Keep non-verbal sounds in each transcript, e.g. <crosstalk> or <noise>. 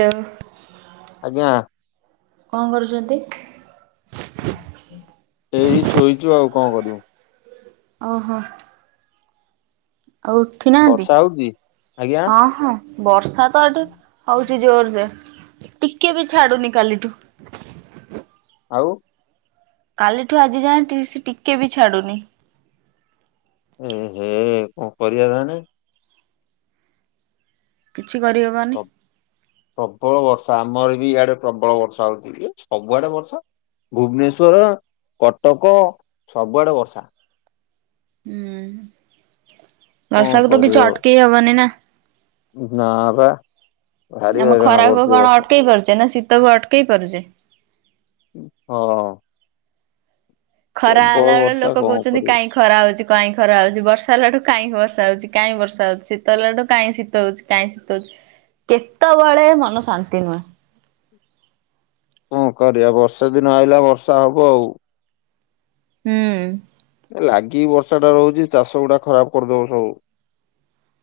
Hello. ଆଜ୍ଞା। କଣ କରୁଛନ୍ତି? ଏଇ ଶୋଇଚୁ ଆଉ କଣ କରିବୁ। ଓହୋ। ଆଉ ଉଠି ନାହାନ୍ତି ବର୍ଷା ହଉଛି? ଆଜ୍ଞା ହଁ ହଁ। ବର୍ଷା ତ ଏଠି ହଉଚି ଜୋରରେ ଟିକେ ବି ଛାଡୁନି କାଲିଠୁ। ଆଉ କାଲିଠୁ ଆଜିଯାଏଁ ଟି ସିଏ ଟିକେ ବି ଛାଡ଼ୁନି। ଏ ହେ କଣ କରିବା ତାମାନେ? କିଛି କରିହବନି। ପ୍ରବଳ ବର୍ଷା ଆମର ବି ଇଆଡେ ପ୍ରବଳ ବର୍ଷା ହଉଛି <unintelligible> ସବୁଆଡେ ବର୍ଷା। ଭୁବନେଶ୍ଵର, କଟକ ସବୁଆଡେ ବର୍ଷା। ହୁଁ କଣ ବର୍ଷାକୁ ତ କରିବ କିଛି ଆଉ? ଅଟକେଇ ହବନି ନା। ନା ବା। ଭାରି ଆମ ହଇରାଣ ଖରାକୁ କରୁଛି କଣ ବର୍ଷା ଅଟକେଇ ପାରୁଛେ ନା ଶୀତକୁ ଅଟକେଇ ପାରୁଛେ। ହଁ। ଖରା ହେଲା ପ୍ରବଳ ବେଳେ ବର୍ଷା ଲୋକ କଣ କହୁଛନ୍ତି କରିବୁ କାଇଁ ଖରା ହଉଛି କାଇଁ ଖରା ହଉଛି। ବର୍ଷା ହେଲା ଠୁ କାଇଁ ବର୍ଷା ହଉଛି କାଇଁ ବର୍ଷା ହଉଛି। ଶୀତ ହେଲା ଠୁ କାଇଁ ଶୀତ ହଉଛି। କାଇଁ ଶୀତ ହଉଛି। କେତବଳେ ମନ ଶାନ୍ତି ନୁହେଁ। କଣ କରିବା ବର୍ଷା ଦିନ ଆଇଲା ବର୍ଷା ହବ ଆଉ। ହୁଁ। ଏ ଲାଗିକି ବର୍ଷାଟା ରହୁଛି ଚାଷ ଗୁଡା ଖରାପ କରିଦବ ସବୁ।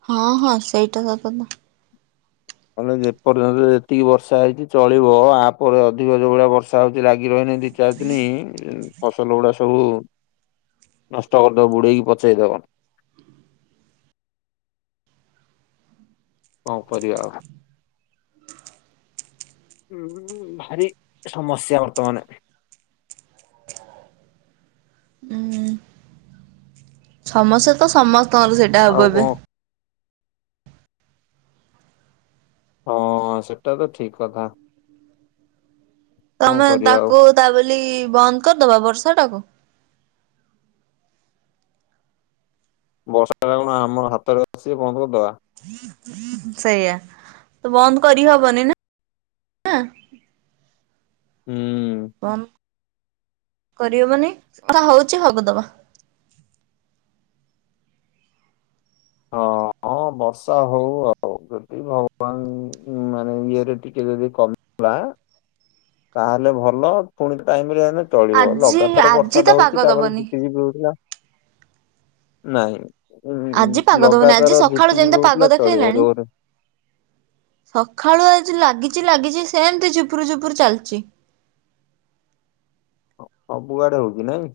ହଁ ହଁ ସେଇଟା ସତ ତ। ମାନେ ଯେପର୍ଯ୍ୟନ୍ତ ଯେତିକି ବର୍ଷା ହେଇଛି ଚଳିବ ଆପରେ ଅଧିକ ଯୋଉଭଳିଆ ବର୍ଷ୍ ର୍ଷା ହଉଛି ଲାଗି ରହିବ ନା ଦି ଚାରଦିନି ଉଁ ଫସଲ ଗୁଡା ସବୁ ନଷ୍ଟ କରିଦବ ବୁଡେଇକି ପଚେଇ ଦବ। କଣ କରିବା ଆଉ। ହୁଁ ଭାରି ସମସ୍ୟା ବର୍ତ୍ତମାନେ। ହୁଁ ସମସ୍ୟା ତ ସମସ୍ତଙ୍କର ସେଇଟା ଆଉ ହବ କଣ ଏବେ। ହଁ ସେଇଟା ତ ଠିକ୍ କଥା। କଣ ତମେ କରିବା ଆଉ ତାକୁ ତା ବୋଲି ବନ୍ଦ କରିଦବ ବର୍ଷାଟାକୁ। ବର୍ଷାଟା କଣ ଆମର ହାତରେ ଅଛି ଯେ ବନ୍ଦ କରିଦବା। ସେଇଆ ତ ବନ୍ଦ କରିହବନି ନା। ହୁଁ। ବନ୍ଦ କରିହବନି <unintelligible> ହଉଛି ହବାକୁ ଦବା। ହଁ ହଁ ବର୍ଷା ହଉ ଆଉ। ଯଦି ଭଗବାନ ମାନେ ଇଏରେ ଟିକେ ଯଦି କମିଲା ତାହେଲେ ଭଲ ପୁଣି ଟାଇମରେ ହେଲେ ଚଳିବ ଆଜି ଲଗାତାର ଆଜି ତ ବର୍ଷାଟା ପାଗ ହଉଛି ତା ପରେ ଦବନି। ଝିପିଝିପି ହଉଥିଲା। ନାଇଁ। ଉଁ ଆଜି ପାଗ ଦବନି। ଆଜି ଲଗାତାର ସଖାଳୁ ଝିପିଝିପି ଯେମିତିଆ ହଉଥିଲା ପାଗ ଚଳିବ ଦେଖେଇଲାଣି ଜୋରେ ସଖାଳୁ ଆଜି ଲାଗିଛି ଲାଗିଛି ସେମିତି ଝୁପୁରୁ ଝୁପୁରୁ ଚାଲିଛି। ସ-ସବୁଆଡେ ହଉଛି ନାଇଁ।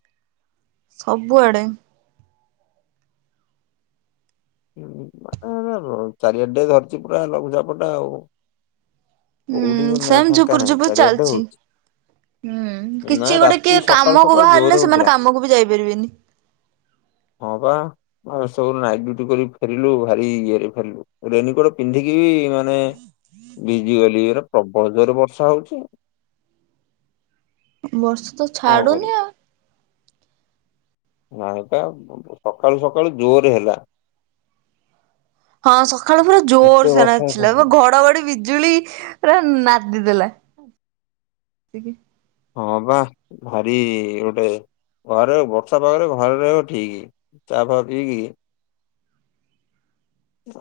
ସବୁଆଡେ। ହୁଁ <unintelligible> ଚାରିଆଡେ ଧରିଛି ପୁରା ଲଘୁଚାପଟା ଆଉ। ହୁଁ କୋଉଠି ବି ନା- ସେମ୍ ଫାଙ୍କା ଝୁପୁରୁ ନାହିଁ ଝୁପୁରୁ ଚାରିଆଡେ ଚାଲିଛି। ହଉଛି ହୁଁ ନା କିଛି ଗୋଟେ ରାତି କିଏ ସକାଳୁ କାମକୁ ସକାଳୁ ଜୋରେ ବାହାରିଲେ ହଉଥିଲା ସେମାନେ କାମକୁ ବି ଯାଇପାରିବେନି। ହଁ ବା ଆଉ ସବୁ ନାଗି <unintelligible> ଫେରିଲୁ ଭାରି ଇଏରେ ଫେରିଲୁ। ରେନିକୋଟ ପିନ୍ଧିକି ବି ମାନେ ଭିଜି ଗଲି ପୁରା। ପ୍ରବଳ ଜୋରରେ ବର୍ଷା ହଉଛି ଆଉ। ବର୍ଷା ତ କଣ କରିବି। ଛାଡ଼ୁନି ଆଉ। <unintelligible> ସକାଳୁ ସକାଳୁ ଜୋରରେ ହେଲା। ହଁ ସଖାଳୁ ପୁରା ଏତେ ଜୋରସେ ବର୍ଷା ନାଚିଲା ପୁରା ପ୍ରବଳ। ଘଡଘଡି ବି ଜୁଳି ପୁରା ନାଦି ଦେଲା। <unintelligible> ହଁ ବା ଭାରି ଗୋଟେ ଘରେ ବର୍ଷା ପାଗରେ ଘରେ ରହିବ ଠିକି। ଚାହା ପାହା ପିଇକି।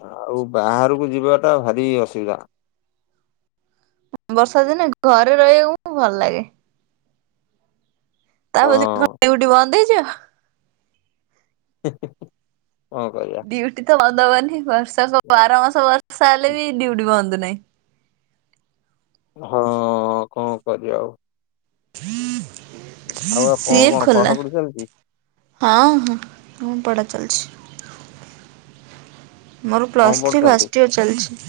ଆଉ ବାହାରୁକୁ ଯିବାଟା ଭାରି ଅସୁବିଧା। ବର୍ଷା ଦିନେ ଘରେ ରହିବାକୁ ଆମକୁ ଭଲ ଲାଗେ। ତା ବୋଲି ହଁ <unintelligible> ବନ୍ଦ ହେଇଯିବ। ହେଁ ହେଁ କଣ କରିବି? ଡୁଟି ତ ବନ୍ଦ ହବନି ବର୍ଷକ ବାର ମାସ ବର୍ଷା ହେଲେ ବି ଡିଉଟି ବନ୍ଦ ନାହିଁ। ହଁ କଣ କରିବା ଆଉ ଆଉ ଆପଣ ସିଏ କଣ ଖୋଲା ପଢାପଢି ଚାଲିଛି? ହଁ ହଁ ହୁଁ ପଢ଼ା ଚାଲଛି। ମୋର କଣ ପ୍ଲସ୍ ଥ୍ରୀ ପଢୁଛନ୍ତି? ଫାଷ୍ଟ୍ ଇୟର ଚାଲିଛି।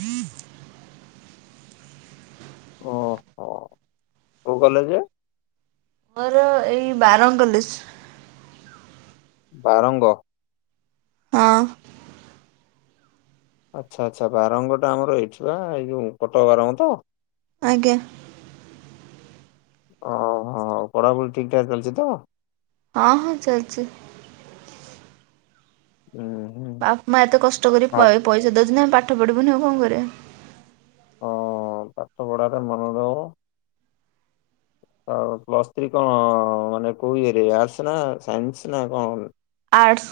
ଓହୋ, କୋଉ କଲେଜେ? ମୋର ଏଇ ବାରଙ୍ଗ୍ କଲେଜ୍। ବାରଙ୍ଗ। ହଁ। ଆଚ୍ଛା ଆଚ୍ଛା ବାରଙ୍ଗଟା ଆମର ଏଇଠି ବା ଏଇ ଯୋ କଟକ ବାରଙ୍ଗ ତ। ଆଜ୍ଞା। ଓହୋ ପଢାପଢି ଠିକ୍ ଠାକ ଚାଲିଛି ତ? ହଁ ହଁ ଚାଲଛି। ହୁଁ। ହୁଁ। ବାପା ମା ଏତେ କଷ୍ଟ କରି ପ ଭାବ ପଇସା ଦଉଛନ୍ତି ଆମେ ପାଠ ପଢିବୁନି ଆଉ କଣ କରିବା? ହଁ, ପାଠ ପଢାଟା ମନେ ରହେବ। ଆଉ ପ୍ଲସ୍ ଥ୍ରୀ କଣ ମାନେ କୋଉ ଇଏରେ ଆର୍ସ ନା ସାଇନ୍ସ ନା କଣ? ଆର୍ଟସ୍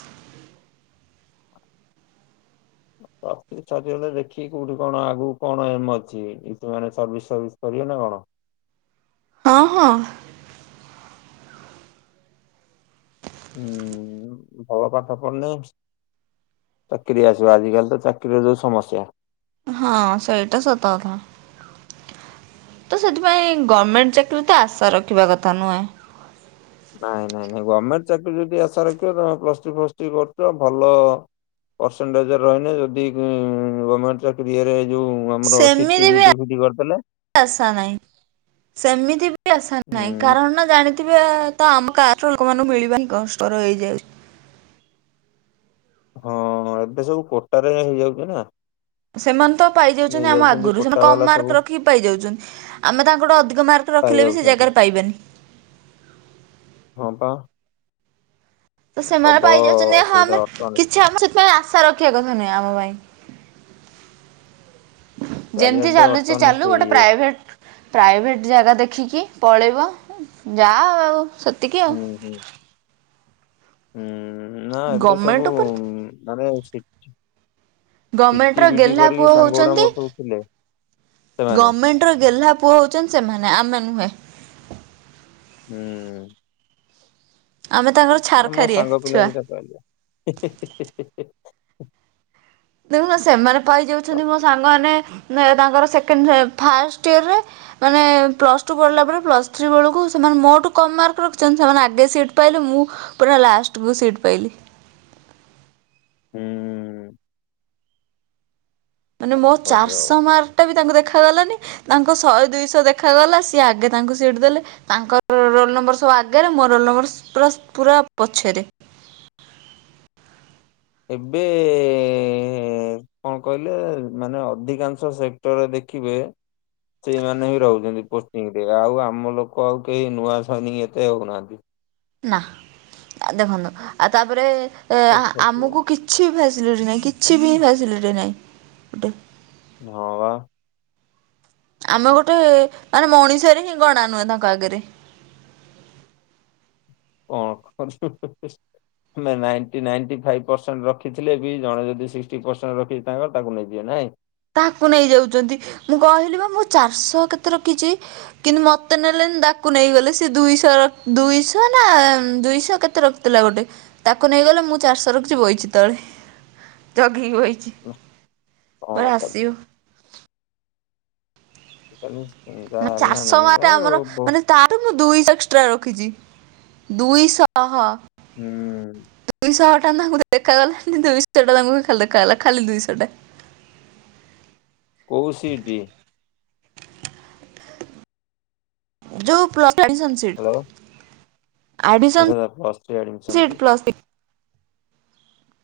<unintelligible> ଦେଖିକି କୋଉଠି କଣ ଆଗୁ କଣ ଏମ ଅଛି ମେ ସର୍ଭିସ ସର୍ଭିସ କରିବେ ନା କଣ? ହଁ ହଁ। ହୁଁ ଭଲ ପାଠ ପେଢେନେ ଚାକିରି ଆସିବ ଆଜିକାଲି ତ ଚାକିରିର ଯୋଉ ସମସ୍ୟା। ହଁ ସେଇଟା ସତ କଥା। ତ ସେଥିପାଇଁ ଗମେଣ୍ଟ ଚାକିରି ତ ଆଶା ରଖିବା କଥା ନୁହେଁ। ନାଇଁ ନାଇଁ ନାଇଁ ଗର୍ମେଣ୍ଟ ଚାକିରି ବି ଆଶା ରଖିବ ତମେ ପ୍ଲସ୍ ଥ୍ରି ଫ୍ଲସ୍ ଥ୍ରୀ କରୁଛ ଭଲ ପରସେଣ୍ଟେଜ୍ ରହିଲେ ଯଦି ହୁମ୍ ଗମେଣ୍ଟ ଚାକିରି ଇଏରେ ଯଉ ସେମିତି ବି ଆ ଆଶା ନାହିଁ ସେମିତି ବି ଆଶା ନାଇଁ ହୁଁ କାରଣ ଜାଣିଥିବେ ଏ ତ ଆମ କାଷ୍ଟର ଲୋକ ମାନଙ୍କୁ ମିଳିବା ହିଁ କଷ୍ଟ ର ହୋଇଯାଉଛି। ହଁ ଏବେ ସବୁ କୋଟାରେ ହେଇଯାଉଛି ନା। ସେମାନେ ତ ପାଇ ଯାଉଛନ୍ତି ଆମ ନେଇଯାଉଛନ୍ତି ଆଗରୁ, ସେମାନେ କୋଟା କମ ବାଲା ସବୁ ମାର୍କ ରଖି ପାଇ ଯାଉଛନ୍ତି। ଆମେ ତାଙ୍କ ଠୁଁ ଅଧିକ ମାର୍କ ରଖିଲେ ବି ସେ ପାଇଯାଉଛନ୍ତି ଜାଗାରେ ପାଇବାନି। ହଁ ପା। ସେମାନେ ପ୍ରବଳ ପାଇ ଯାଉଛନ୍ତି, ହଁ ଅସୁବିଧା ଆମେ ବର୍ତ୍ତମାନ କିଛି ଆମ ସେଥିପାଇଁ ଆଶା ରଖିବା କଥା ନୁହେଁ ଆମ ପାଇଁ। ଯେମତି ଚାରିଆଡେ ଚାଲୁଛି ବର୍ତ୍ତମାନ ଚାଲୁ, ସେଇ ଗୋଟେ ଇଏ ପ୍ରାଇଭେଟ୍ ପ୍ରାଇଭେଟ୍ ଜାଗା ଦେଖିକି ପଳେଇବ, ଯାହା ଆଉ ସେ ହୁଁ ହୁଁ। ହୁଁ ନା ଏବେ ସବୁ ଗଭର୍ଣ୍ଣମେଣ୍ଟ ଉ ଉପରେ ମାନେ ଅଛି ଚିଟି ଗଭର୍ଣ୍ଣମେଣ୍ଟର ବିିଟି ଗେହ୍ଲା ପୁଅ କରିକି ସାଙ୍ଗ ଗୁଡା ହଉଛନ୍ତି ମୋର ସବୁ ଥିଲେ ସେମାନେ। ତ ଗେହ୍ଲା ପୁଅ ହଉଛନ୍ତି, ସେମାନେ ଆମେ ନୁହେଁ। ହୁଁ। ଆମେ ତାଙ୍କର ଆମ ଛାରଖାରିଆ ସାଙ୍ଗ ପିଲା ଛୁଆ ଦି ଟା ପାଇଲେ ହି ହି ହି। ଦେଖୁନ ସେମାନେ ପାଇ ଯାଉଛନ୍ତି ମୋ ସାଙ୍ଗମାନେ ନେହ୍ ତାଙ୍କର ସେକେଣ୍ଡ ସେ ଫାଷ୍ଟ ଇୟରରେ। ମାନେ ପ୍ଲସ୍ ଟୁ ପଢିଲା ପରେ ପ୍ଲସ୍ ଥ୍ରୀ ବେଳକୁ ସେମାନେ ମୋ ଠୁଁ କମ୍ ମାର୍କ ରଖିଛନ୍ତି, ସେମାନେ ଆଗେ ସିଟ୍ ପାଇଲେ, ମୁଁ ପୁରା ଲାଷ୍ଟକୁ ସିଟ ପାଇଲି। ହୁଁ। ମାନେ ମୋ କଣ ଚାର୍ କରିବା ଆଉ ଶହ ମାର୍କ ଟା ବି ତାଙ୍କୁ ଦେଖା ଗଲାନି। ତାଙ୍କ ଶହେ ଦୁଇ ଶହ ଦେଖାଗଲା, ସିଏ ଆଗେ ତାଙ୍କୁ ସିଟ୍ ଦେଲେ। ତାଙ୍କର ରୋ ରୋଲ୍ ନମ୍ବର ସବୁ ଆଗେରେ ମୋ ରୋଲ ନମ୍ବର ସସ ପୁରା ପୁରା ପଛେରେ। ଏବେ ଏ କଣ କହିଲେ? ମାନେ ଅଧିକାଂଶ ସେକ୍ଟର ରେ ଦେଖିବେ ସେଇମାନେ ହି ରହୁଛନ୍ତି ପୋଷ୍ଟିଂ ରେ ଆଉ ଆମ ଲୋକ ଆଉ କେହି ନୂଆ ସୈନିକ ଏତେ ଆଉ ନାହାନ୍ତି। ନା। ଦେଖନ୍ତୁ ଆଉ ତାପରେ ଏ ଆ ପଠକୁ ଆମକୁ କିଛି ଫ୍ୟାସିଲିଟି ନାହିଁ କିଛି ହଁ ବା। ଆମେ ଗୋଟେ ମାନେ ମଣିଷରେ ହିଁ ଗଣା ନୁହେଁ ତାଙ୍କ ଆଗରେ। କଣ କରୁ <unintelligible> ଆମେ ନାଇଣ୍ଟି ନାଇଣ୍ଟି ଫାଇଭ୍ ପରସେଣ୍ଟ ରଖିଥିଲେ ବି ଜଣେ ଯଦି ସିକ୍ସଟି ପରସେଣ୍ଟ ରଖି ତାଙ୍କର ତାକୁ ନେଇଯିବେ ନାଇଁ। ତାହାକୁ ନେଇ ଯାଉଛନ୍ତି। ମୁଁ କହିଲି ବା ମୁଁ ଚାରିଶହ କେତେ ରଖିଛି। କିନ୍ତୁ ମତେ ନେଲେ ତାକୁ ନେଇଗଲେ ସିଏ ଦୁଇଶହ ରଖ ଦୁଇଶହ ନା ଦୁଇଶହ କେତେ ରଖ ଥିଲା ଗୋଟେ। ତାକୁ ନେଇଗଲେ ମୁଁ ଚାରିଶହ ରଖିଛି ବଇଛି ତଳେ। ଜଗି କି ବଇଛି। ପରେ କଣ କରିବୁ ଆସିବ। <unintelligible> ମା ଚାର୍ ହେଲାଣି ଶହ ମାର୍କ ରେ ଆମର ଆଉ ବହୁ ମାନେ ତା ଠୁ ମୁଁ ଦୁଇ ଶ ଏକ୍ସଟ୍ରା ରଖିଛି, ଦୁଇ ଶହ। ହୁଁ। ଦୁଇ ଶହ ଟଙ୍କା କୁ ଦେଖାଗଲା ନି ଦୁଇଶହ <unintelligible> ଖାଲି ଦେଖାଗଲା, ଖାଲି ଦୁଇଶହ ଟା। କୋଉ ସି ଟି? ଯୋଉ ପ୍ଲସ୍ ଥ୍ରି ଆଡିସନ୍। ହ୍ୟାଲୋ। ଆଚ୍ଛା ତା ପ୍ଲସ୍ ଥ୍ରି ଆଡ଼ମିଶନ୍ ସିଟ୍ ଅଛି। ପ୍ଲସ୍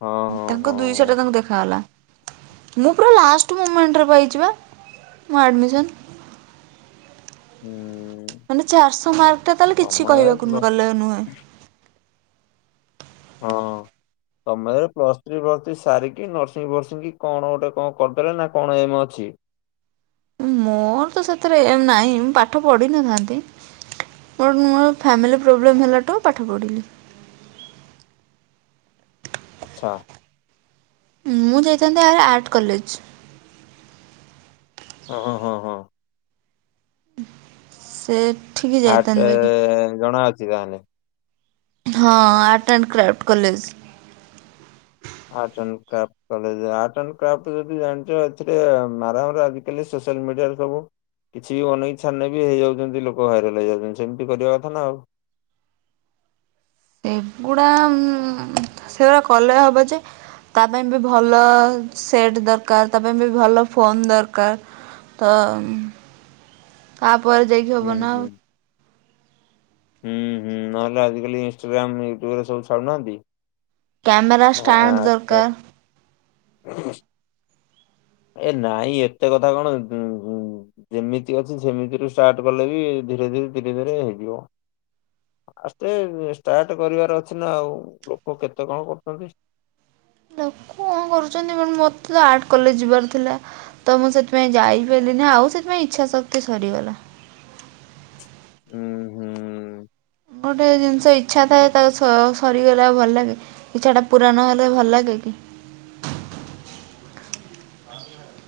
ହଁ। ହଁ ହଁ। ତାଙ୍କ ଦୁଇ ଶହ ହଁ। ଟଙ୍କା କୁ ଦେଖାଗଲା। ମୁଁ ପୁରା ଲାଷ୍ଟ ମୁମେଣ୍ଟ ରେ ପାଇଛି ବା ମୋ ଆଡ଼ମିସନ୍। ହୁଁ। ମାନେ ଚାରଶହ ମାର୍କ ଟା ତାହେଲେ କିଛି ତମର କହିବାକୁ ନ ପ୍ଲସ୍ ଗଲେ ନୁହେଁ। ହଁ। ତମେ ପ୍ଲସ ଥ୍ରୀ ପ୍ଲସ୍ ଥ୍ରୀ ସାରିକି ନର୍ସିଂ ଫର୍ସିଂ କି କଣ ଗୋଟେ କଣ କରିଦେଲେ ନା କଣ ଏମ ଅଛି? ମୋର ତ ସେଥିରେ ଏମ ନାଇଁ। ମୁ ପାଠ ପଢିନଥାନ୍ତି। ବଟ ମୋର ଫ୍ୟାମିଲି ପ୍ରୋବ୍ଲେମ୍ ହେଲା ଟ ପାଠ ପଢ଼ିଲି। ଆଚ୍ଛା। ମୁଁ ଯାଇଥାନ୍ତେ ଏହାର ଆର୍ଟ କଲେଜ। ହଁ ହଁ ହଁ। ଉଃମ ସେ ଆର୍ଟ ଏ ଜଣା ଅଛି ତାହେଲେ। ହଁ art and craft college. Art and craft college. Art and craft college ଯଦି ଜାଣିଛ ଏଥିରେ ଉମ ମାରାମାରା ଆଜି କାଲି ସୋସିଆଲ ମିଡିଆରେ ସବୁ କିଛି ବି ଅନେଇ ଛାନେ ବି ହେଇଯାଉଛନ୍ତି ଲୋକ ଭାଇରାଲ ହେଇଯାଉଛନ୍ତି। ସେମିତି କରିବା କଥା ନା ଆଉ। ଏଗୁଡା ଉମ ସେଗୁଡା କଲେ ହବ ଯେ। ତା ପାଇଁ ବି ଭଲ ସେଟ୍ ଦରକାର ତା ପାଇଁ ବି ଭଲ ଫୋନ୍ ଦରକାର। ତ ଉମ ତାପରେ ଯାଇକି ହୁଁ ହୁଁ। ଆଉ ହୁଁ ହୁଁ ନହେଲେ ଆଜିକାଲି ଇଷ୍ଟାଗ୍ରାମ ୟୁଟ୍ୟୁବ ରେ ସବୁ ଛାଡୁନାହାନ୍ତି। କ୍ୟାମେରା ଷ୍ଟାଣ୍ଡ ଦରକାର। ହ ଏ ନାଇଁ ଏତେ କଥା କଣ ଯେମିତି ଅଛି ସେମିତିରୁ ଷ୍ଟାର୍ଟ କଲେ ବି ଧୀରେ ଧୀରେ ଧୀରେ ଧୀରେ ହେଇଯିବ। ଆସ୍ତେ ଷ୍ଟାର୍ଟ କରିବାର ଅଛି ନା ଆଉ ଲୋକ କେତେ କଣ କରୁଛନ୍ତି। ଲୋକ କଣ କରୁଛନ୍ତି ମ ମୋତେ ତ ଆର୍ଟ କଲେଜ ଯିବାର ଥିଲା। ତ ମୁଁ ସେଥିପାଇଁ ଯାଇପାଇଲିନି ଆଉ ସେଥିପାଇଁ ଇଚ୍ଛା ଶକ୍ତି ସରିଗଲା। ହୁଁ ହୁଁ। ଗୋଟେ ଜିନିଷ ଇଚ୍ଛା ଥାଏ ତାକୁ ସ ସରିଗଲା ଆଉ ଭଲ ଲାଗେ। ଇଛା ଟା ପୁରା ନ ହେଲେ ଭଲ ଲାଗେ କି?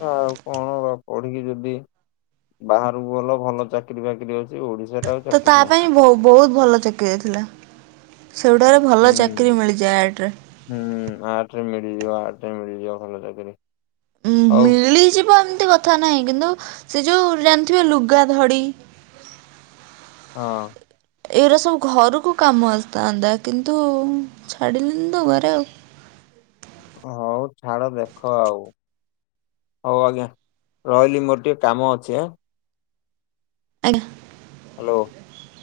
ଆଉ କଣ ବା ପଢିକି ଯଦି ବାହାରକୁ ଗଲ ଭଲ ଚାକିରି ବାକିରି ଅଛି ଓଡିଶାରେ ଆଉ ତ ତା ଚାକିରି ନାହିଁ। ପାଇଁ ବହୁ ବହୁତ ଭଲ ଚକିରିଆଇଥିଲା ସେଗୁଟାରେ ଭଲ ହୁଁ। ଚାକିରରି ମିଳିଯାଏ ଆଡ଼ରେ। ହୁଁ ଆଟରେ ମିଳିଯିବ ଆଟରେ ମିଳିଯିବ ଭଲ ଚାକିରି। ଉଁ ହଉ ମିଳିଯିବ ଏମିତି କଥା ନାହିଁ କିନ୍ତୁ ସେ ଯୋଉ ଜାଣିଥିବେ ଲୁଗା ଧଡି। ହଁ। ଏଇଉରା ସବୁ ଘରକୁ କାମ ଆସିଥାନ୍ତା କିନ୍ତୁ ଛାଡ଼ିଲେନି ତ ଘରେ ଆଉ। ହଉ ଛାଡ ଦେଖ ଆଉ। ହଉ ଆଜ୍ଞା ରହିଲି ମୋର ଟିକେ କାମ ଅଛି। ଆଜ୍ଞା। ହ୍ୟାଲୋ।